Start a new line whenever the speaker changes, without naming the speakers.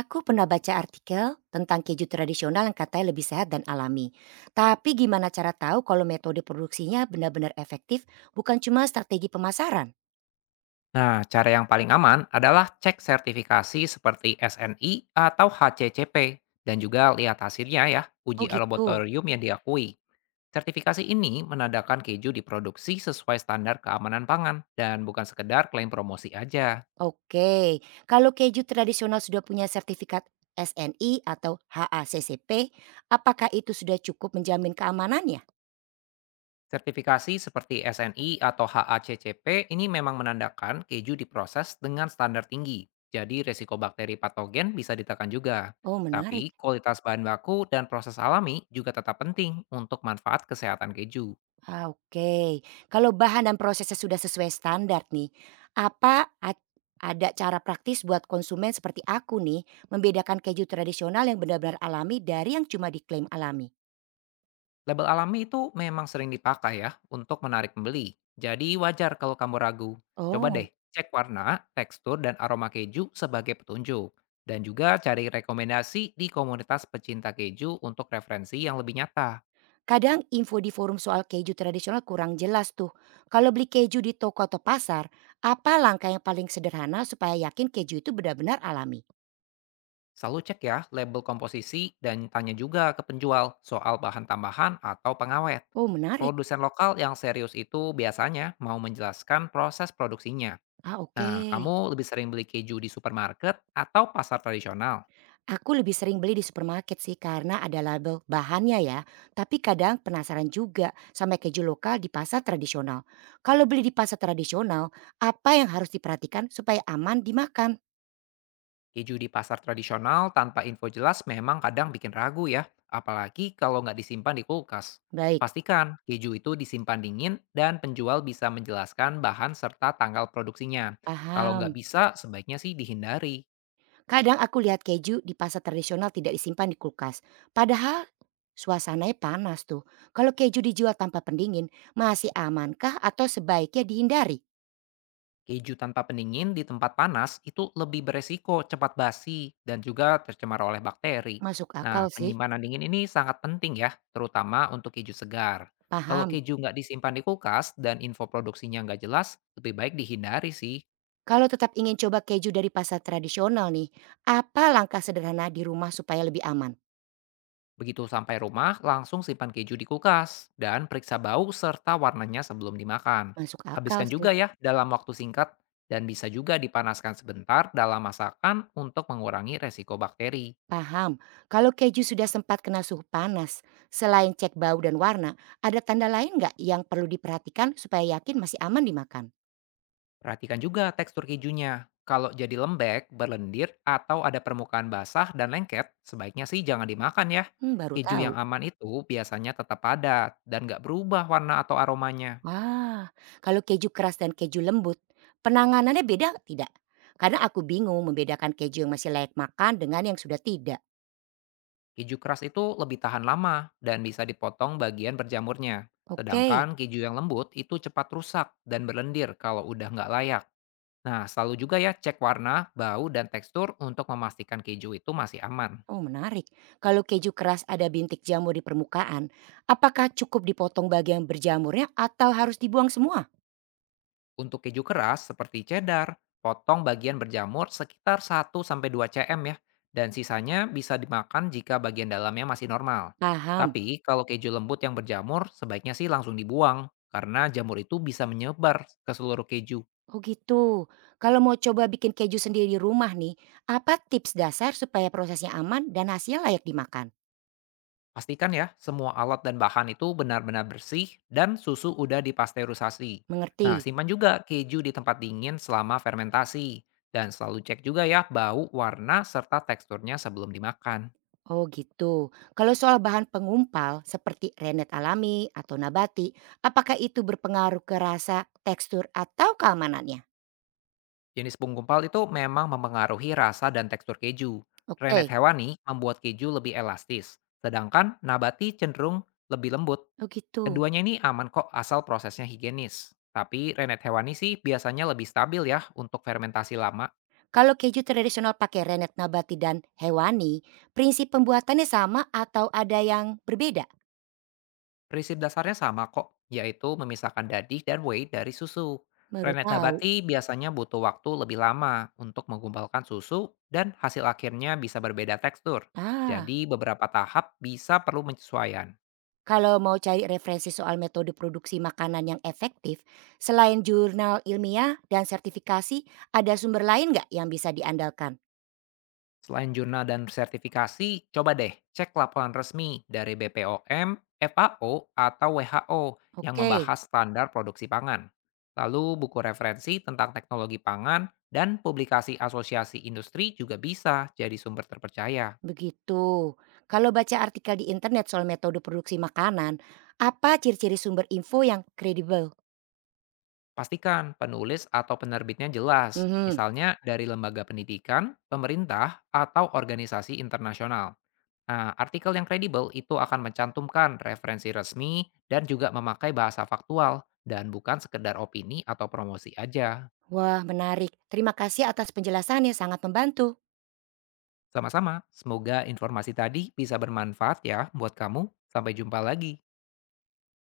Aku pernah baca artikel tentang keju tradisional yang katanya lebih sehat dan alami. Tapi gimana cara tahu kalau metode produksinya benar-benar efektif, bukan cuma strategi pemasaran?
Nah, cara yang paling aman adalah cek sertifikasi seperti SNI atau HCCP dan juga lihat hasilnya ya,
Oh
uji
gitu.
laboratorium yang diakui. Sertifikasi ini menandakan keju diproduksi sesuai standar keamanan pangan dan bukan sekedar klaim promosi aja.
Oke, kalau keju tradisional sudah punya sertifikat SNI atau HACCP, apakah itu sudah cukup menjamin keamanannya?
Sertifikasi seperti SNI atau HACCP ini memang menandakan keju diproses dengan standar tinggi, jadi resiko bakteri patogen bisa ditekan juga.
Oh
Tapi
menarik.
kualitas bahan baku dan proses alami juga tetap penting untuk manfaat kesehatan keju.
Ah, oke. Kalau bahan dan prosesnya sudah sesuai standar nih, apa ad ada cara praktis buat konsumen seperti aku nih membedakan keju tradisional yang benar-benar alami dari yang cuma diklaim alami?
Label alami itu memang sering dipakai ya untuk menarik pembeli. Jadi wajar kalau kamu ragu. Coba deh
Oh,
cek warna, tekstur, dan aroma keju sebagai petunjuk. Dan juga cari rekomendasi di komunitas pecinta keju untuk referensi yang lebih nyata.
kadang info di forum soal keju tradisional kurang jelas tuh. Kalau beli keju di toko atau pasar, apa langkah yang paling sederhana supaya yakin keju itu benar-benar alami?
Selalu cek ya label komposisi dan tanya juga ke penjual soal bahan tambahan atau pengawet.
Oh, menarik.
Produsen lokal yang serius itu biasanya mau menjelaskan proses produksinya.
Ah, oke.
Nah, kamu lebih sering beli keju di supermarket atau pasar tradisional?
Aku lebih sering beli di supermarket sih karena ada label bahannya ya, tapi kadang penasaran juga sama keju lokal di pasar tradisional. Kalau beli di pasar tradisional, apa yang harus diperhatikan supaya aman dimakan?
Keju di pasar tradisional tanpa info jelas memang kadang bikin ragu ya, apalagi kalau nggak disimpan di kulkas.
Baik,
Pastikan keju itu disimpan dingin dan penjual bisa menjelaskan bahan serta tanggal produksinya. Kalau nggak
paham.
bisa, sebaiknya sih dihindari.
Kadang aku lihat keju di pasar tradisional tidak disimpan di kulkas, padahal suasananya panas tuh. Kalau keju dijual tanpa pendingin, masih amankah atau sebaiknya dihindari?
Keju tanpa pendingin di tempat panas itu lebih beresiko cepat basi dan juga tercemar oleh bakteri.
Masuk
Nah,
akal sih,
penyimpanan dingin ini sangat penting ya, terutama untuk keju segar. Kalau
paham.
keju nggak disimpan di kulkas dan info produksinya nggak jelas, lebih baik dihindari sih.
Kalau tetap ingin coba keju dari pasar tradisional nih, apa langkah sederhana di rumah supaya lebih aman?
Begitu sampai rumah, langsung simpan keju di kulkas dan periksa bau serta warnanya sebelum dimakan.
Masuk akal
Habiskan juga
sih,
ya dalam waktu singkat dan bisa juga dipanaskan sebentar dalam masakan untuk mengurangi resiko bakteri.
paham. Kalau keju sudah sempat kena suhu panas, selain cek bau dan warna, ada tanda lain nggak yang perlu diperhatikan supaya yakin masih aman dimakan?
Perhatikan juga tekstur kejunya. Kalau jadi lembek, berlendir, atau ada permukaan basah dan lengket, sebaiknya sih jangan dimakan ya.
Hmm, baru
Keju
tahu.
yang aman itu biasanya tetap padat dan nggak berubah warna atau aromanya.
Wah, kalau keju keras dan keju lembut, penanganannya beda tidak? Karena aku bingung membedakan keju yang masih layak makan dengan yang sudah tidak.
Keju keras itu lebih tahan lama dan bisa dipotong bagian berjamurnya.
Oke,
Sedangkan keju yang lembut itu cepat rusak dan berlendir kalau udah nggak layak. Nah, selalu juga ya cek warna, bau, dan tekstur untuk memastikan keju itu masih aman.
oh menarik. Kalau keju keras ada bintik jamur di permukaan, apakah cukup dipotong bagian berjamurnya atau harus dibuang semua?
Untuk keju keras seperti cheddar, potong bagian berjamur sekitar 1 sampai 2 cm ya, dan sisanya bisa dimakan jika bagian dalamnya masih normal.
Paham.
Tapi kalau keju lembut yang berjamur, sebaiknya sih langsung dibuang, karena jamur itu bisa menyebar ke seluruh keju.
Oh gitu. Kalau mau coba bikin keju sendiri di rumah nih, apa tips dasar supaya prosesnya aman dan hasilnya layak dimakan?
Pastikan ya, semua alat dan bahan itu benar-benar bersih dan susu udah dipasteurisasi. Nah,
Mengerti?
simpan juga keju di tempat dingin selama fermentasi. Dan selalu cek juga ya bau, warna, serta teksturnya sebelum dimakan.
Oh gitu. Kalau soal bahan pengumpal seperti rennet alami atau nabati, apakah itu berpengaruh ke rasa, tekstur, atau keamanannya?
Jenis penggumpal itu memang mempengaruhi rasa dan tekstur keju. Renet
Oke.
hewani membuat keju lebih elastis, sedangkan nabati cenderung lebih lembut.
Oh gitu.
Keduanya ini aman kok asal prosesnya higienis. Tapi renet hewani sih biasanya lebih stabil ya untuk fermentasi lama.
Kalau keju tradisional pakai rennet nabati dan hewani, prinsip pembuatannya sama atau ada yang berbeda?
Prinsip dasarnya sama kok, yaitu memisahkan dadih dan whey dari susu.
Baru
Renet
tahu.
nabati biasanya butuh waktu lebih lama untuk menggumpalkan susu dan hasil akhirnya bisa berbeda tekstur.
Ah,
Jadi beberapa tahap bisa perlu penyesuaian.
kalau mau cari referensi soal metode produksi makanan yang efektif, selain jurnal ilmiah dan sertifikasi, ada sumber lain nggak yang bisa diandalkan?
Selain jurnal dan sertifikasi, coba deh cek laporan resmi dari BPOM, FAO, atau WHO yang
Oke,
membahas standar produksi pangan. Lalu buku referensi tentang teknologi pangan dan publikasi asosiasi industri juga bisa jadi sumber terpercaya.
begitu. Kalau baca artikel di internet soal metode produksi makanan, apa ciri-ciri sumber info yang kredibel?
Pastikan penulis atau penerbitnya jelas,
Mhm.
misalnya dari lembaga pendidikan, pemerintah, atau organisasi internasional. Nah, artikel yang kredibel itu akan mencantumkan referensi resmi dan juga memakai bahasa faktual dan bukan sekedar opini atau promosi aja.
Wah, menarik. Terima kasih atas penjelasannya, sangat membantu.
Sama-sama, semoga informasi tadi bisa bermanfaat ya buat kamu. Sampai jumpa lagi.